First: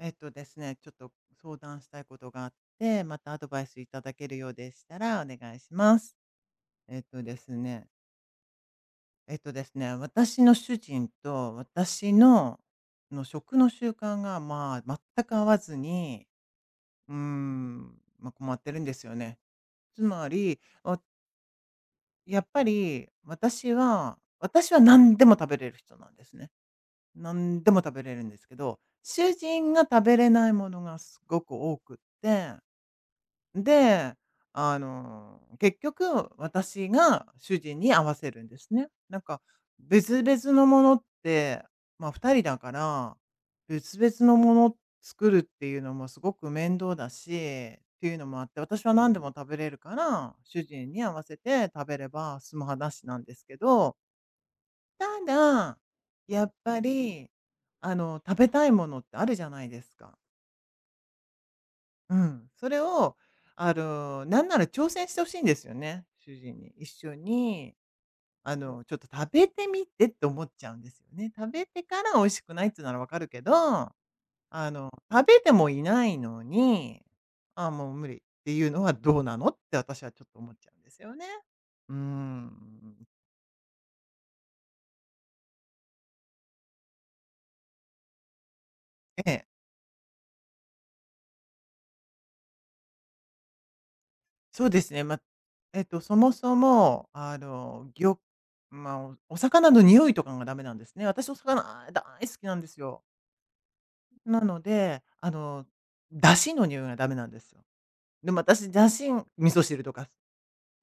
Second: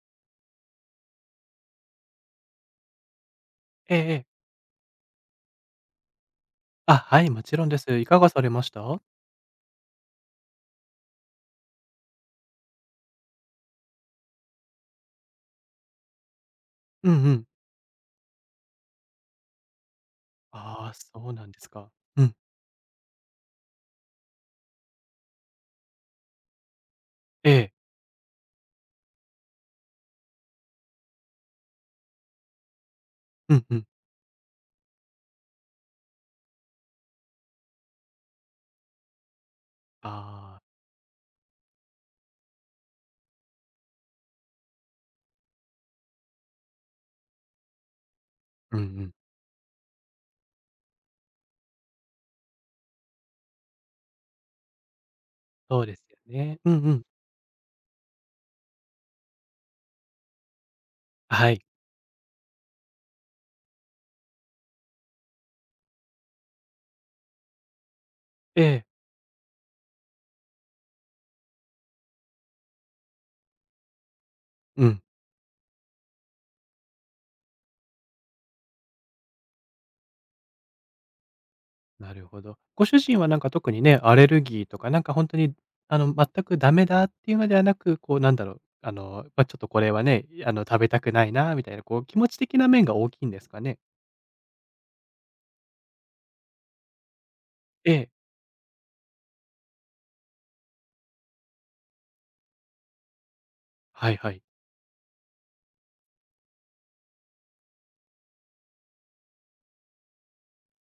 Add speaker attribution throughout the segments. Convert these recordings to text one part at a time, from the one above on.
Speaker 1: えっとですね、ちょっと相談したいことがあって、またアドバイスい
Speaker 2: ええ
Speaker 1: ただ
Speaker 2: え
Speaker 1: け
Speaker 2: え。
Speaker 1: るようでしたらお願いします。
Speaker 2: あ、
Speaker 1: えっ
Speaker 2: は
Speaker 1: と
Speaker 2: い、
Speaker 1: で
Speaker 2: も
Speaker 1: す
Speaker 2: ちろんで
Speaker 1: ね、
Speaker 2: す。いかがされました？
Speaker 1: えっとですね、私の主人と私の食の習慣が、まあ、全く合わずに、
Speaker 2: う
Speaker 1: うー
Speaker 2: んうん。
Speaker 1: ん、まあ、困ってるんですよね。つまり、
Speaker 2: ああ、そうなんですか。うん。
Speaker 1: やっぱり私は何でも食べれる人なんですね。
Speaker 2: え
Speaker 1: 何で
Speaker 2: え。
Speaker 1: も食べれるんですけど、主人が食べれないものがすごく多くって、
Speaker 2: うんうん。
Speaker 1: で、結局私が主人に合わせるんですね。なんか別々
Speaker 2: ああ、
Speaker 1: のものって、ま、2人だから、別々のもの作るっていうのもすごく面倒だし、っていうのもあって、
Speaker 2: うんう
Speaker 1: 私は
Speaker 2: ん。
Speaker 1: 何でも食べれるから、主人に合わせて食べれば済む話なんですけど、ただ、
Speaker 2: そうですよ
Speaker 1: やっ
Speaker 2: ね。う
Speaker 1: ぱ
Speaker 2: んうん。
Speaker 1: り、食べたいものってあるじゃないですか。
Speaker 2: はい。
Speaker 1: うん、それを、なんなら挑戦してほしいんですよね、主人に。一緒に、
Speaker 2: ええ。
Speaker 1: ちょっと食べてみてって思っちゃうんですよね。食べてから美味しくないっつうならわかるけど、
Speaker 2: うん、
Speaker 1: 食べてもいないのに、「あもう無理」っていうのはどうなのって私はちょっと思っちゃうんですよね。うー
Speaker 2: なるほど。ご主
Speaker 1: ん。
Speaker 2: 人はなんか特にね、アレルギーとか、なんかほんとに、全くダメだっていうのではなく、こうなんだろう、
Speaker 1: ええ、
Speaker 2: ちょっとこれはね、食べたくないなみたいな、こう気持ち的な面が大きいんですかね？
Speaker 1: そうですね。ま、そもそも、
Speaker 2: ええ。
Speaker 1: 魚まあ、お魚の匂いとかがダメなんですね。私お魚、あ、大好きなんですよ。
Speaker 2: はいは
Speaker 1: な
Speaker 2: い。
Speaker 1: ので、出汁の匂いがダメなんですよ。でも私、出汁味噌汁とか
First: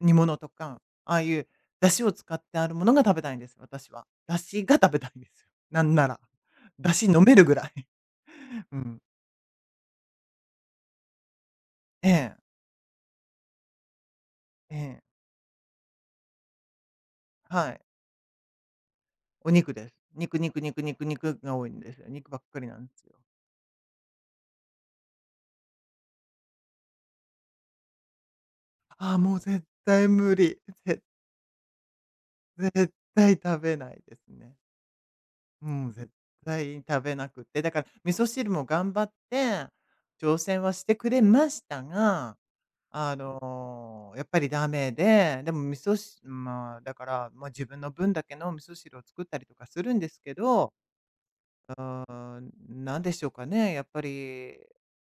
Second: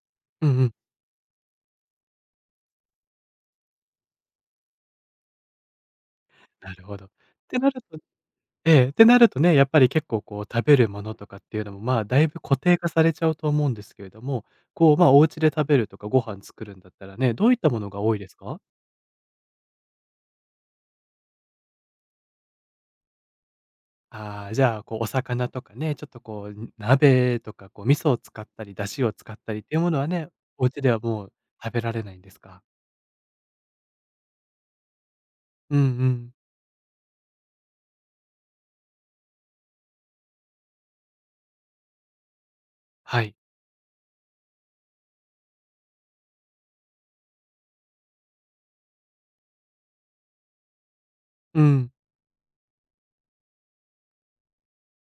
Speaker 1: 煮物
Speaker 2: う
Speaker 1: と
Speaker 2: んうん。
Speaker 1: か、ああいう出汁を使ってあるものが食べたいんです、私は。出汁が食べたいんですよ。なんなら。
Speaker 2: なる
Speaker 1: 出
Speaker 2: ほど。っ
Speaker 1: 汁飲めるぐ
Speaker 2: て
Speaker 1: ら
Speaker 2: なる
Speaker 1: い。
Speaker 2: と え
Speaker 1: う
Speaker 2: え、っ
Speaker 1: ん。
Speaker 2: てなるとね、やっぱり結構こう食べるものとかっていうのも、まあ、
Speaker 1: え
Speaker 2: だい
Speaker 1: え、
Speaker 2: ぶ固定化されちゃうと思うんですけれども、
Speaker 1: え
Speaker 2: こう、
Speaker 1: え、
Speaker 2: まあ、お家で食べるとかご飯作るんだったらね、どういっ
Speaker 1: は
Speaker 2: たも
Speaker 1: い。
Speaker 2: のが多いですか？
Speaker 1: お肉です。肉肉肉肉肉が多いんですよ。肉ばっかりなんですよ。
Speaker 2: ああ、じゃあ、こうお魚とかね、ちょっとこう、鍋とかこう味噌を使ったり、出汁を
Speaker 1: ああ、
Speaker 2: 使
Speaker 1: も
Speaker 2: っ
Speaker 1: う
Speaker 2: たり
Speaker 1: 絶
Speaker 2: っていうもの
Speaker 1: 対
Speaker 2: はね、
Speaker 1: 無理。
Speaker 2: お家ではもう食べられないんですか？
Speaker 1: 絶対食べないですね。う
Speaker 2: うんう
Speaker 1: ん、絶
Speaker 2: ん。
Speaker 1: 対に食べなくって、だから味噌汁も頑張って、挑戦はしてくれましたが、
Speaker 2: はい。
Speaker 1: やっぱりダメで、でも味噌汁、まあ、だから、まあ、自分の分だけの味噌汁を作ったりとかするんですけど、
Speaker 2: うん。
Speaker 1: なんでしょうかね、やっぱり、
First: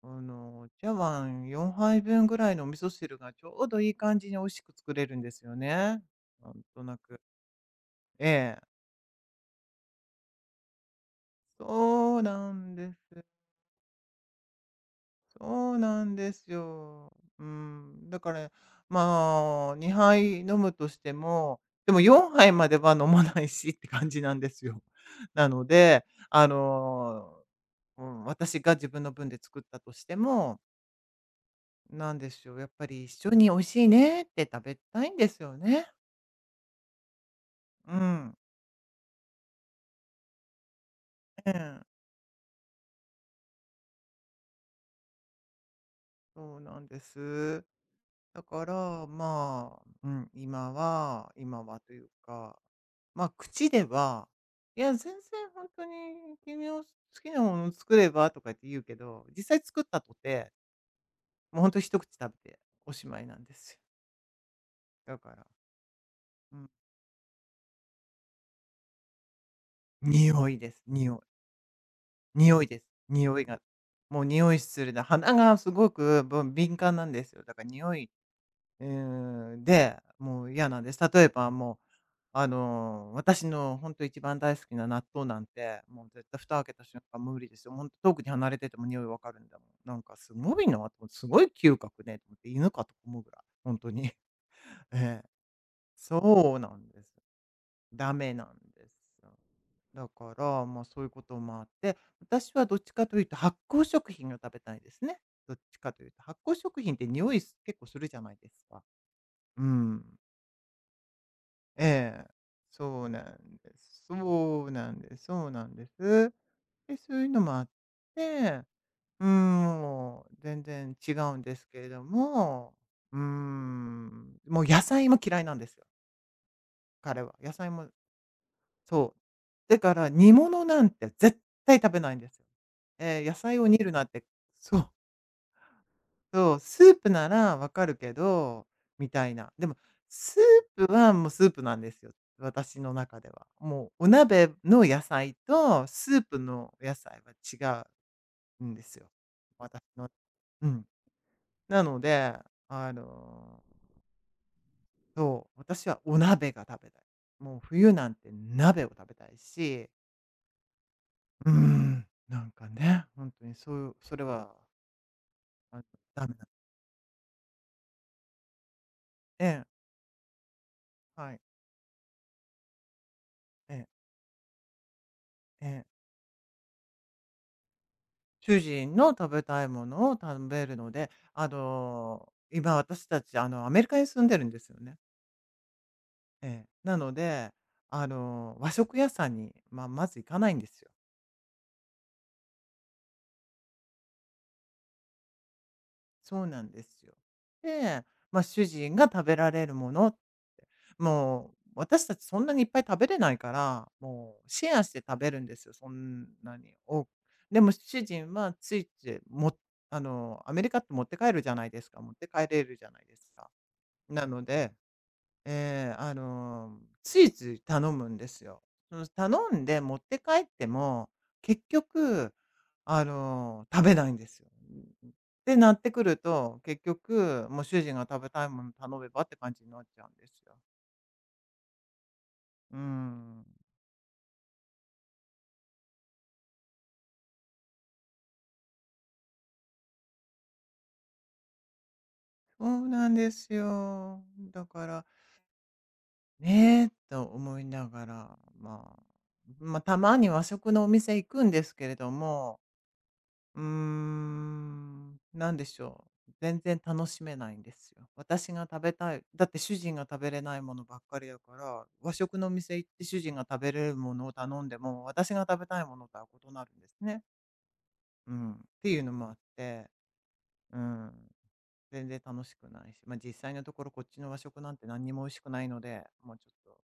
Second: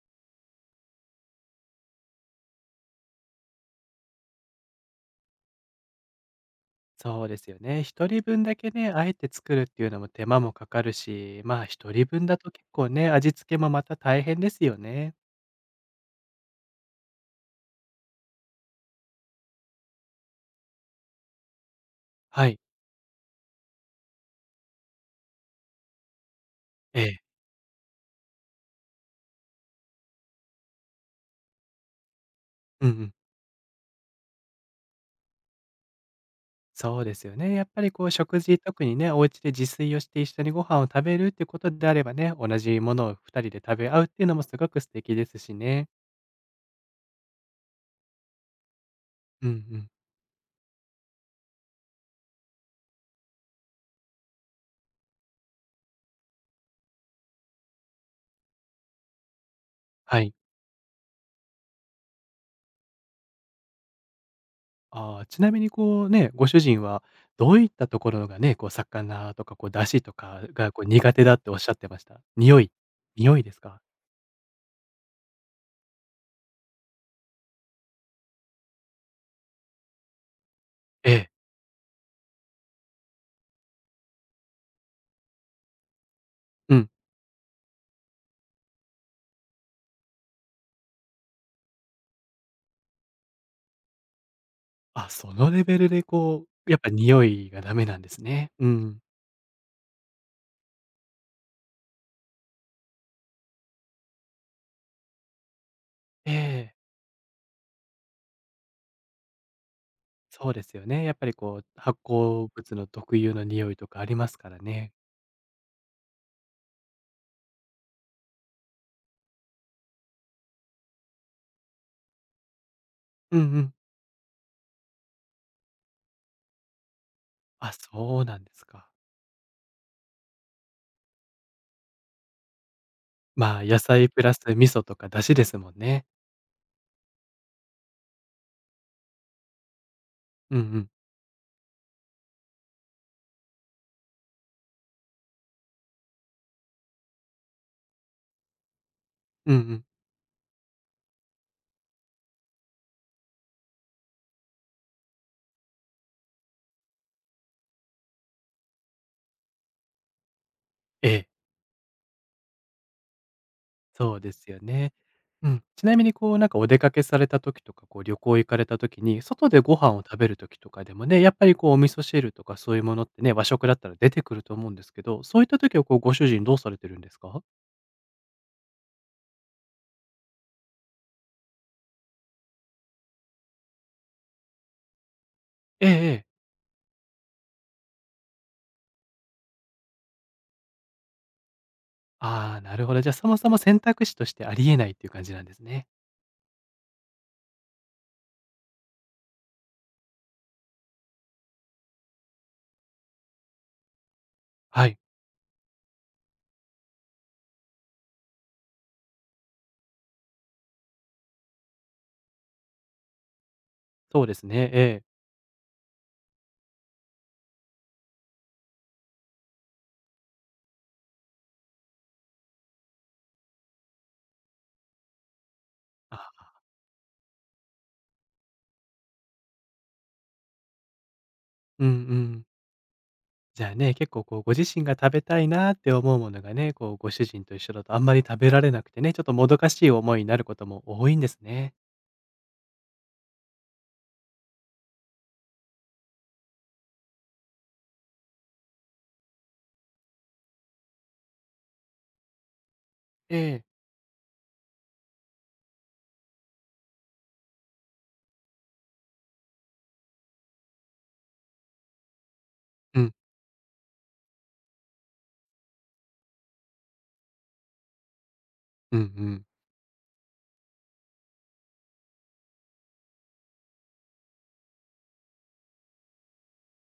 Speaker 1: 茶碗4杯分ぐらいのお味噌汁がちょうどいい感じに美味しく作れるんですよね。なんとなく。
Speaker 2: そうですよね。一人
Speaker 1: え
Speaker 2: 分だ
Speaker 1: え。
Speaker 2: けね、あえて作るっていうのも手間もかかるし、まあ、一人
Speaker 1: そう
Speaker 2: 分だと
Speaker 1: な
Speaker 2: 結
Speaker 1: ん
Speaker 2: 構
Speaker 1: で
Speaker 2: ね、
Speaker 1: す。
Speaker 2: 味付けもまた大変ですよね。
Speaker 1: そうなんですよ。うん。だから、まあ、2杯飲むとしても、でも4
Speaker 2: は
Speaker 1: 杯
Speaker 2: い。
Speaker 1: までは飲まないしって感じなんですよ。なので、
Speaker 2: ええ。
Speaker 1: うん、私が自分の分で作ったとしても、なんでしょう、やっぱ
Speaker 2: うんう
Speaker 1: り
Speaker 2: ん。
Speaker 1: 一緒に美味しいねって食べたいんですよね。
Speaker 2: そうですよね。やっぱり
Speaker 1: う
Speaker 2: こう
Speaker 1: ん。
Speaker 2: 食事、特にね、お家で自炊をして一緒にご飯を食べるって
Speaker 1: え
Speaker 2: こと
Speaker 1: え、
Speaker 2: であればね、同じものを2人で食べ合うっていうのもすごく素敵ですしね。
Speaker 1: そうなんです。だから、
Speaker 2: うんう
Speaker 1: まあ、
Speaker 2: ん。
Speaker 1: うん、今はというか、まあ、口では、いや、全然本当に君の好きなものを作ればとかって言うけど、実際作ったと
Speaker 2: はい。
Speaker 1: て、もう本当一口食べておしまいなんですよ。だ
Speaker 2: ああ、
Speaker 1: か
Speaker 2: ち
Speaker 1: ら、
Speaker 2: なみにこうね、ご
Speaker 1: う
Speaker 2: 主
Speaker 1: ん、
Speaker 2: 人はどういったところがね、こう魚とかこう出汁とか
Speaker 1: 匂いで
Speaker 2: がこ
Speaker 1: す、
Speaker 2: う苦
Speaker 1: 匂い。
Speaker 2: 手だっておっしゃってました？匂
Speaker 1: 匂い
Speaker 2: い
Speaker 1: です。匂
Speaker 2: 匂い
Speaker 1: い
Speaker 2: で
Speaker 1: が、
Speaker 2: すか？
Speaker 1: もう匂いするな、鼻がすごく、敏感なんですよ。だから匂い、で、もう嫌なんです。
Speaker 2: え
Speaker 1: 例え
Speaker 2: え。
Speaker 1: ばもう、私のほんと一番大好きな納豆なんて、もう絶対蓋開け
Speaker 2: う
Speaker 1: た
Speaker 2: ん。
Speaker 1: 瞬間無理ですよ。ほんと遠くに離れてても匂いわかるんだもん。なんかすごいなと思って、すごい嗅覚ねと思って、犬かと思うぐらい、本当に。
Speaker 2: あ、
Speaker 1: ええ。
Speaker 2: そのレベルでこ
Speaker 1: そう
Speaker 2: う、
Speaker 1: な
Speaker 2: やっ
Speaker 1: ん
Speaker 2: ぱ
Speaker 1: です。
Speaker 2: 匂いがダメなんで
Speaker 1: ダ
Speaker 2: す
Speaker 1: メな
Speaker 2: ね。
Speaker 1: ん
Speaker 2: う
Speaker 1: で
Speaker 2: ん。
Speaker 1: すよ。だから、ま、そういうこともあって、私はどっちかというと発酵食品が食べたいですね。どっちかというと。
Speaker 2: え
Speaker 1: 発酵
Speaker 2: え。
Speaker 1: 食品って匂いす結構するじゃないですか。うん。
Speaker 2: そうですよね。やっぱりこう、発
Speaker 1: ええ、
Speaker 2: 酵物の
Speaker 1: そう
Speaker 2: 特
Speaker 1: な
Speaker 2: 有の
Speaker 1: んで
Speaker 2: 匂いとか
Speaker 1: す。
Speaker 2: あ
Speaker 1: そ
Speaker 2: りますから
Speaker 1: うな
Speaker 2: ね。
Speaker 1: んです。そうなんです。で、そういうのもあって、もう全然違うんですけれども、うー
Speaker 2: うんうん。
Speaker 1: ん、もう野菜も嫌いなんですよ、彼は。野菜
Speaker 2: あ、
Speaker 1: も
Speaker 2: そうなんですか。
Speaker 1: そう。だから煮物なんて絶対食べないんですよ。ええ、野
Speaker 2: ま
Speaker 1: 菜
Speaker 2: あ、
Speaker 1: を煮
Speaker 2: 野
Speaker 1: るなん
Speaker 2: 菜プ
Speaker 1: て、
Speaker 2: ラス味
Speaker 1: そ
Speaker 2: 噌
Speaker 1: う。
Speaker 2: とか出汁ですもんね。
Speaker 1: そう、スープならわかるけど、みたいな。でも、ス
Speaker 2: うんう
Speaker 1: ー
Speaker 2: ん。
Speaker 1: プはもうスープなんですよ、私の中では。もうお鍋の野菜とスープの野菜は違うんですよ、
Speaker 2: うんう
Speaker 1: 私
Speaker 2: ん。
Speaker 1: の。うん。なので、あの、そう、私はお鍋が食べたい。もう冬なんて鍋を食べたいし、
Speaker 2: ええ、
Speaker 1: なんかね、本当にそういうそ
Speaker 2: そう
Speaker 1: れ
Speaker 2: です
Speaker 1: は、
Speaker 2: よね。うん。
Speaker 1: あの、
Speaker 2: ちなみに
Speaker 1: ダ
Speaker 2: こ
Speaker 1: メ
Speaker 2: う、
Speaker 1: なん
Speaker 2: なんか
Speaker 1: で、
Speaker 2: お出かけされた時とか、こう旅行行かれた時に、外でご飯を食べる時とかでもね、や
Speaker 1: は
Speaker 2: っ
Speaker 1: い。
Speaker 2: ぱりこうお味噌汁とかそういうものってね、和食だったら出てくると思うんですけど、そういった
Speaker 1: ええ、
Speaker 2: 時
Speaker 1: え
Speaker 2: はこう
Speaker 1: え。
Speaker 2: ご主人どうされてるんですか？
Speaker 1: 主人の食べたいものを食べるので、今私たち、アメリカに住んでるんですよね。
Speaker 2: ええええ。
Speaker 1: ええ。なので、和食屋さんに、まあ、まず行かないんですよ。
Speaker 2: ああ、なるほど。じゃあ、そもそも選択肢としてありえないっていう感じなんですね。
Speaker 1: そうなんですよ。で、まあ、主人が食べられるものって、もう私たちそんなにいっぱい食べれないから、もうシェア
Speaker 2: は
Speaker 1: し
Speaker 2: い。
Speaker 1: て食べるんですよ、そんなに多く。でも主人はついつい、アメリカって持って帰るじゃないですか。持って帰れるじゃないですか。
Speaker 2: そ
Speaker 1: な
Speaker 2: うで
Speaker 1: の
Speaker 2: すね。
Speaker 1: で、
Speaker 2: ええ。
Speaker 1: ええ、ついつい頼むんですよ。その、頼んで持って帰っても、結局、食べないんですよ。ってなってくる
Speaker 2: あ、
Speaker 1: と、結局、もう主人が食べたいもの頼めばって感じになっちゃうんですよ。
Speaker 2: うんうん。
Speaker 1: うん。
Speaker 2: じゃあね、結構こうご自身が食べたいなって思うものがね、こうご主人と一緒だとあんまり食べられなくてね、ちょっともどかしい思いになることも多いんですね。
Speaker 1: そうなんですよ。だから、ねえ、と思いながら、まあ、たまに和食のお店行くんですけれども、
Speaker 2: ええ。
Speaker 1: なんでしょう。全然楽しめないんですよ。私が食べたい。だって主人が食べれないものばっかりだから、和食の店行っ
Speaker 2: う
Speaker 1: て
Speaker 2: ん。
Speaker 1: 主人が食べれるものを頼んでも、私が食べたいものとは異なるんですね。うん。って
Speaker 2: う
Speaker 1: い
Speaker 2: ん
Speaker 1: う
Speaker 2: う
Speaker 1: のもあっ
Speaker 2: ん。
Speaker 1: て、うん。全然楽しくないし、まあ実際のところこっちの和食なんて何にも美味しくないので、もうちょっと、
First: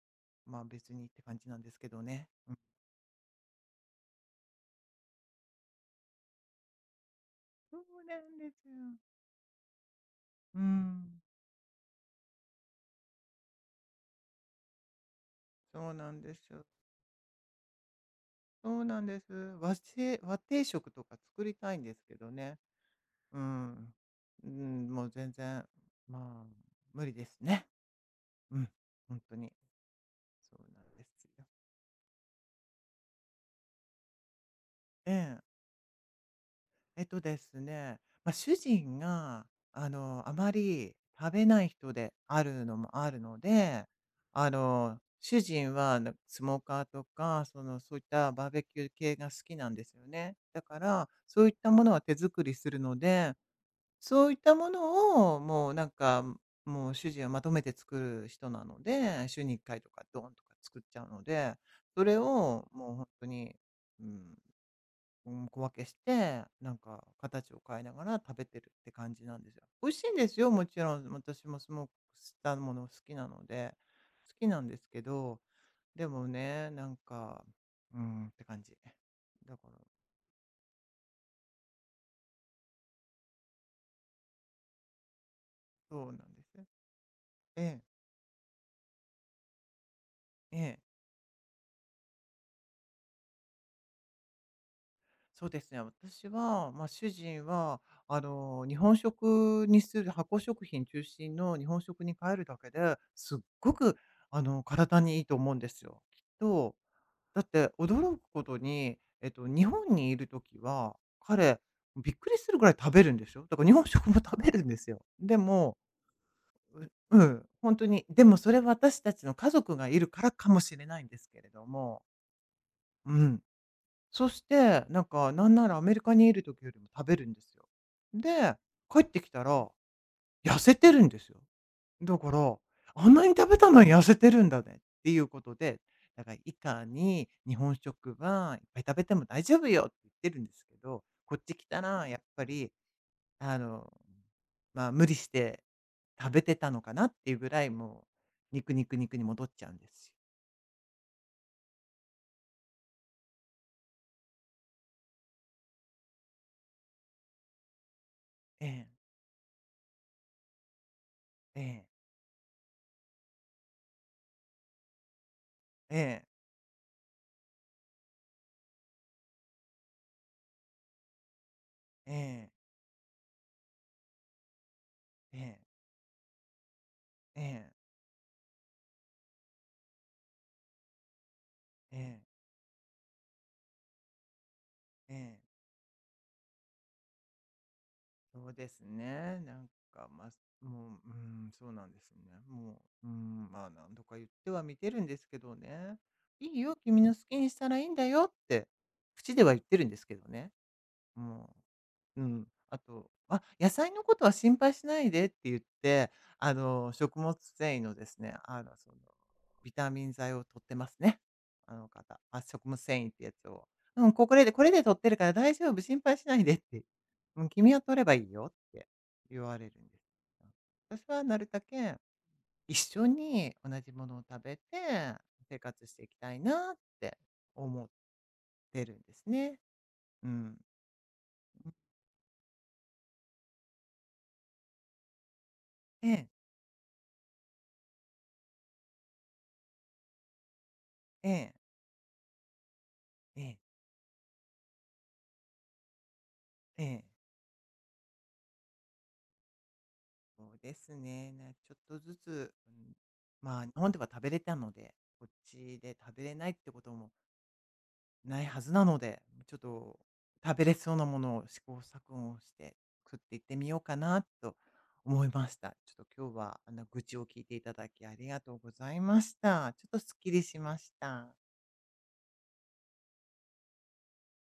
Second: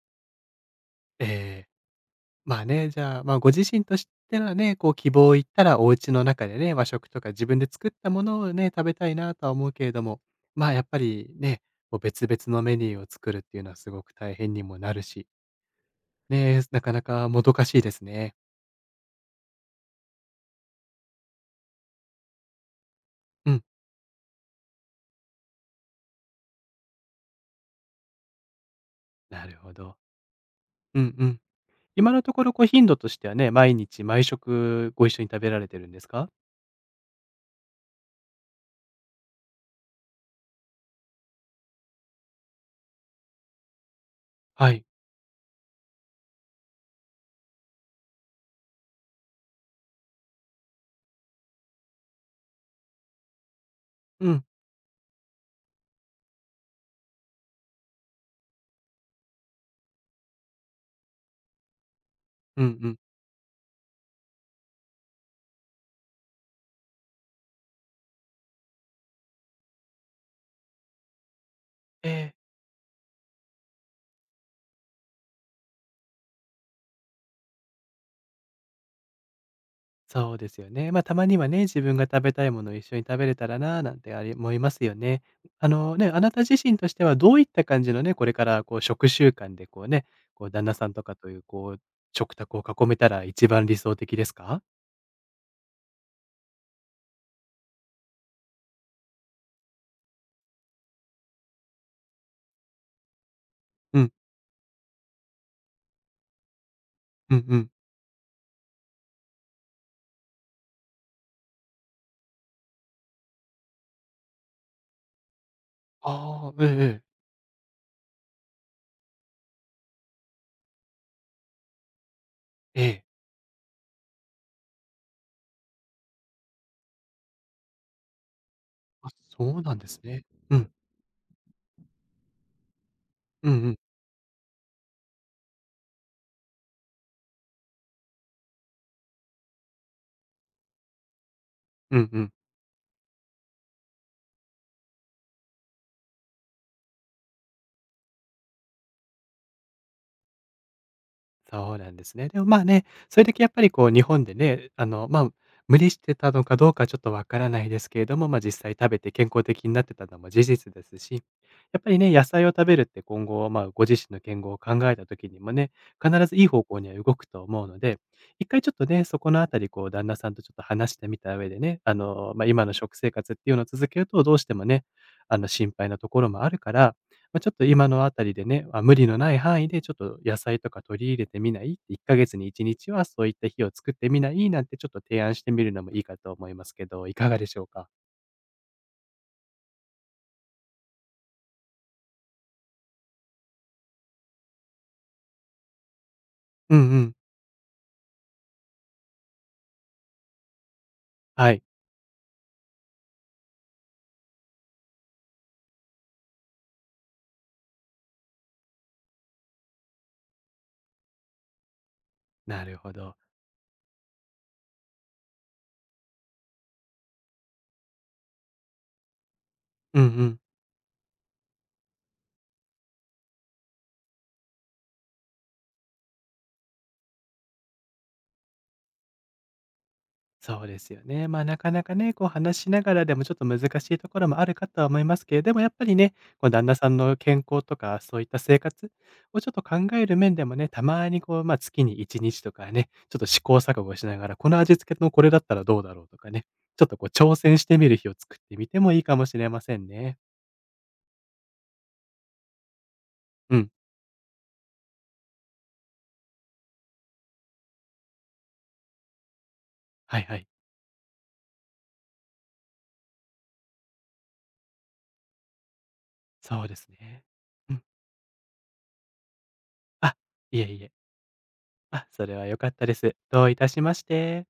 Speaker 1: まあ別にって
Speaker 2: え
Speaker 1: 感じなん
Speaker 2: え。
Speaker 1: ですけどね。うん、
Speaker 2: まあね、じゃあ、まあ、ご自身としてはね、こう希望を言ったらお家の中でね、和食とか自分で
Speaker 1: そ
Speaker 2: 作っ
Speaker 1: う
Speaker 2: た
Speaker 1: な
Speaker 2: も
Speaker 1: ん
Speaker 2: の
Speaker 1: で
Speaker 2: をね、
Speaker 1: すよ。
Speaker 2: 食べたいなとは思うけれども、
Speaker 1: う
Speaker 2: まあやっぱ
Speaker 1: ん。
Speaker 2: りね、こう別々のメニューを作るっていうのはすごく大変にもなるし、
Speaker 1: そうなんです
Speaker 2: ね、
Speaker 1: よ。
Speaker 2: なかなかもどかしいですね。
Speaker 1: そうなんです。和定食とか作りたいんですけどね。う
Speaker 2: うん、
Speaker 1: ん。うん、もう全然、まあ、無理ですね。うん、本当
Speaker 2: な
Speaker 1: に。
Speaker 2: るほど。
Speaker 1: そうなん
Speaker 2: う
Speaker 1: で
Speaker 2: ん
Speaker 1: す
Speaker 2: う
Speaker 1: よ。
Speaker 2: ん。今のところこう頻度としてはね、毎日毎食ご一
Speaker 1: え
Speaker 2: 緒に食べ
Speaker 1: え。
Speaker 2: られてるんですか？
Speaker 1: えっとですね、まあ、主人が、あまり食べない人であるのもあるので、
Speaker 2: はい。
Speaker 1: 主人は、スモーカーとか、その、そういったバーベキュー系が好きなんですよね。だから、そういったものは手作りするので、そ
Speaker 2: う
Speaker 1: ういっ
Speaker 2: ん、
Speaker 1: たものを、もうなんか、もう主人はまとめて作る人なので、週に1回とかドンとか作っちゃうので、それ
Speaker 2: うん
Speaker 1: を
Speaker 2: う
Speaker 1: もう
Speaker 2: ん。
Speaker 1: 本当に、うん、うん、小分けして、なんか形を変えながら食べてるって感じなんですよ。美味しいんですよ、もちろん。私もスモーク
Speaker 2: ええ、
Speaker 1: したもの好きなので、好きなんですけど、でもね、なんか、うーんって感じ。だから、
Speaker 2: そうですよね。まあ、たまにはね、自分が食べたいものを一緒に食べれたらな、なんてあり思いますよね。
Speaker 1: そう
Speaker 2: ね、
Speaker 1: な
Speaker 2: あな
Speaker 1: んで
Speaker 2: た
Speaker 1: す
Speaker 2: 自
Speaker 1: よ。
Speaker 2: 身としてはどういっ
Speaker 1: え
Speaker 2: た
Speaker 1: え、
Speaker 2: 感じのね、これからこう食習慣でこうね、こう
Speaker 1: え
Speaker 2: 旦那
Speaker 1: え。
Speaker 2: さんとかというこう、食卓を囲めたら一番理想的ですか？
Speaker 1: そうですね。私は、まあ、主人は、日本食にする、発酵食品中心の日本食に変えるだけで、すっごく、
Speaker 2: うん、
Speaker 1: 体にいいと思うんですよ。きっと、
Speaker 2: う
Speaker 1: だっ
Speaker 2: んう
Speaker 1: て
Speaker 2: ん。
Speaker 1: 驚くことに、日本にいる時は、彼、びっくりするぐらい食べるんでしょ、だから日本食も食べるんですよ。でも
Speaker 2: ああ、ええええ。
Speaker 1: うん、本当に、でもそれは私たちの家族がいるからかもしれないんですけれども、
Speaker 2: ええ。
Speaker 1: うん。そして、なんか、なんならアメリカにいる時よりも食べるんですよ。で、帰っ
Speaker 2: あ、
Speaker 1: てきた
Speaker 2: そう
Speaker 1: ら、
Speaker 2: なんですね。う
Speaker 1: 痩
Speaker 2: ん。
Speaker 1: せてるんですよ。だから、あんなに
Speaker 2: う
Speaker 1: 食
Speaker 2: ん
Speaker 1: べた
Speaker 2: うん。
Speaker 1: のに痩せてるんだねっていうことで、だから以下に日本食はいっぱい食べても大丈夫よって言ってるんですけど、こっち来た
Speaker 2: う
Speaker 1: ら
Speaker 2: ん
Speaker 1: や
Speaker 2: う
Speaker 1: っ
Speaker 2: ん。
Speaker 1: ぱり、あの、まあ無理して食べてたのかなっていうぐらいもう肉肉肉に戻っちゃうんですよ。
Speaker 2: そうなんですね。でもまあね、それだけやっぱりこう日本でね、まあ、無理してたのかどうかちょっとわからないですけれども、まあ実際
Speaker 1: ええ
Speaker 2: 食べて健康的になってたのも事実ですし、
Speaker 1: え
Speaker 2: やっ
Speaker 1: え
Speaker 2: ぱりね、野菜を食べるって今後、まあご自身の健康を考えた時にもね、
Speaker 1: え
Speaker 2: 必ずいい方向には動くと思うので、一回ちょっとね、そこのあたり、こう旦那さんとちょっと話してみた上でね、まあ
Speaker 1: え
Speaker 2: 今の食生活っていうのを続けるとどうしてもね、
Speaker 1: えええ
Speaker 2: 心
Speaker 1: え
Speaker 2: 配なところもあるから、まあ、ちょっと今
Speaker 1: え
Speaker 2: のあたりでね、まあ、無理のない範囲でちょっと野菜とか取り入れてみない？1ヶ
Speaker 1: えええ
Speaker 2: 月に1日はそういった日を作ってみない？なんてちょっと
Speaker 1: え
Speaker 2: 提案
Speaker 1: え、
Speaker 2: してみるのもいいかと思いますけど、いかがでしょうか？
Speaker 1: そうですね。なんか、まあ、もう、そうなんですね。もう、まあ、何度か言っては見てるんですけどね。いいよ、
Speaker 2: うんう
Speaker 1: 君の
Speaker 2: ん。
Speaker 1: 好きにしたらいいんだよって、口では言ってるんですけどね。
Speaker 2: は
Speaker 1: も
Speaker 2: い。
Speaker 1: ううん、あと、あ、野菜のことは心配しないでって言って、食物繊維のですね、その、ビタミン剤を摂ってますね。あの方。あ、食
Speaker 2: な
Speaker 1: 物
Speaker 2: るほ
Speaker 1: 繊維っ
Speaker 2: ど。
Speaker 1: てやつを。うん、これで摂ってるから大丈夫、心配しないでって。うん、君は摂ればいいよって言われるんで
Speaker 2: うんうん。
Speaker 1: す。私はなるだけ一緒に同じものを食べて生活していきたいなって思ってるんですね。うん。
Speaker 2: そうですよね。まあ、なかなかね、こう話しながらでもちょっと難しいところもあるかとは思いますけれども、やっぱり
Speaker 1: え
Speaker 2: ね、
Speaker 1: え、
Speaker 2: こう旦那さんの健康とか、そういった生活をちょっと考える面でもね、たまに
Speaker 1: え
Speaker 2: こう、
Speaker 1: え、
Speaker 2: まあ、月に1日とかね、ちょっと試
Speaker 1: え
Speaker 2: 行
Speaker 1: え、
Speaker 2: 錯誤しながら、この味付けのこれだったらどうだろうとかね、
Speaker 1: え
Speaker 2: ちょっと
Speaker 1: え。
Speaker 2: こう挑戦してみる日を作ってみてもいいかもしれませんね。
Speaker 1: そうですね。ね、ちょっとずつ、うん、
Speaker 2: う
Speaker 1: まあ、
Speaker 2: ん。
Speaker 1: 日本では食べれたので、こっちで食べれないってこともないはずなので、ちょっと
Speaker 2: はいはい。
Speaker 1: 食べれそうなものを試行錯誤して食っていってみようかなと思いました。ちょっと今日は
Speaker 2: そう
Speaker 1: あ
Speaker 2: で
Speaker 1: の
Speaker 2: す
Speaker 1: 愚痴
Speaker 2: ね。
Speaker 1: を聞いていた
Speaker 2: うん。
Speaker 1: だきありがとうございました。ちょっとす
Speaker 2: あ、
Speaker 1: っきりし
Speaker 2: いえ
Speaker 1: ま
Speaker 2: い
Speaker 1: し
Speaker 2: え。
Speaker 1: た。
Speaker 2: あ、それは良かったです。どういたしまして。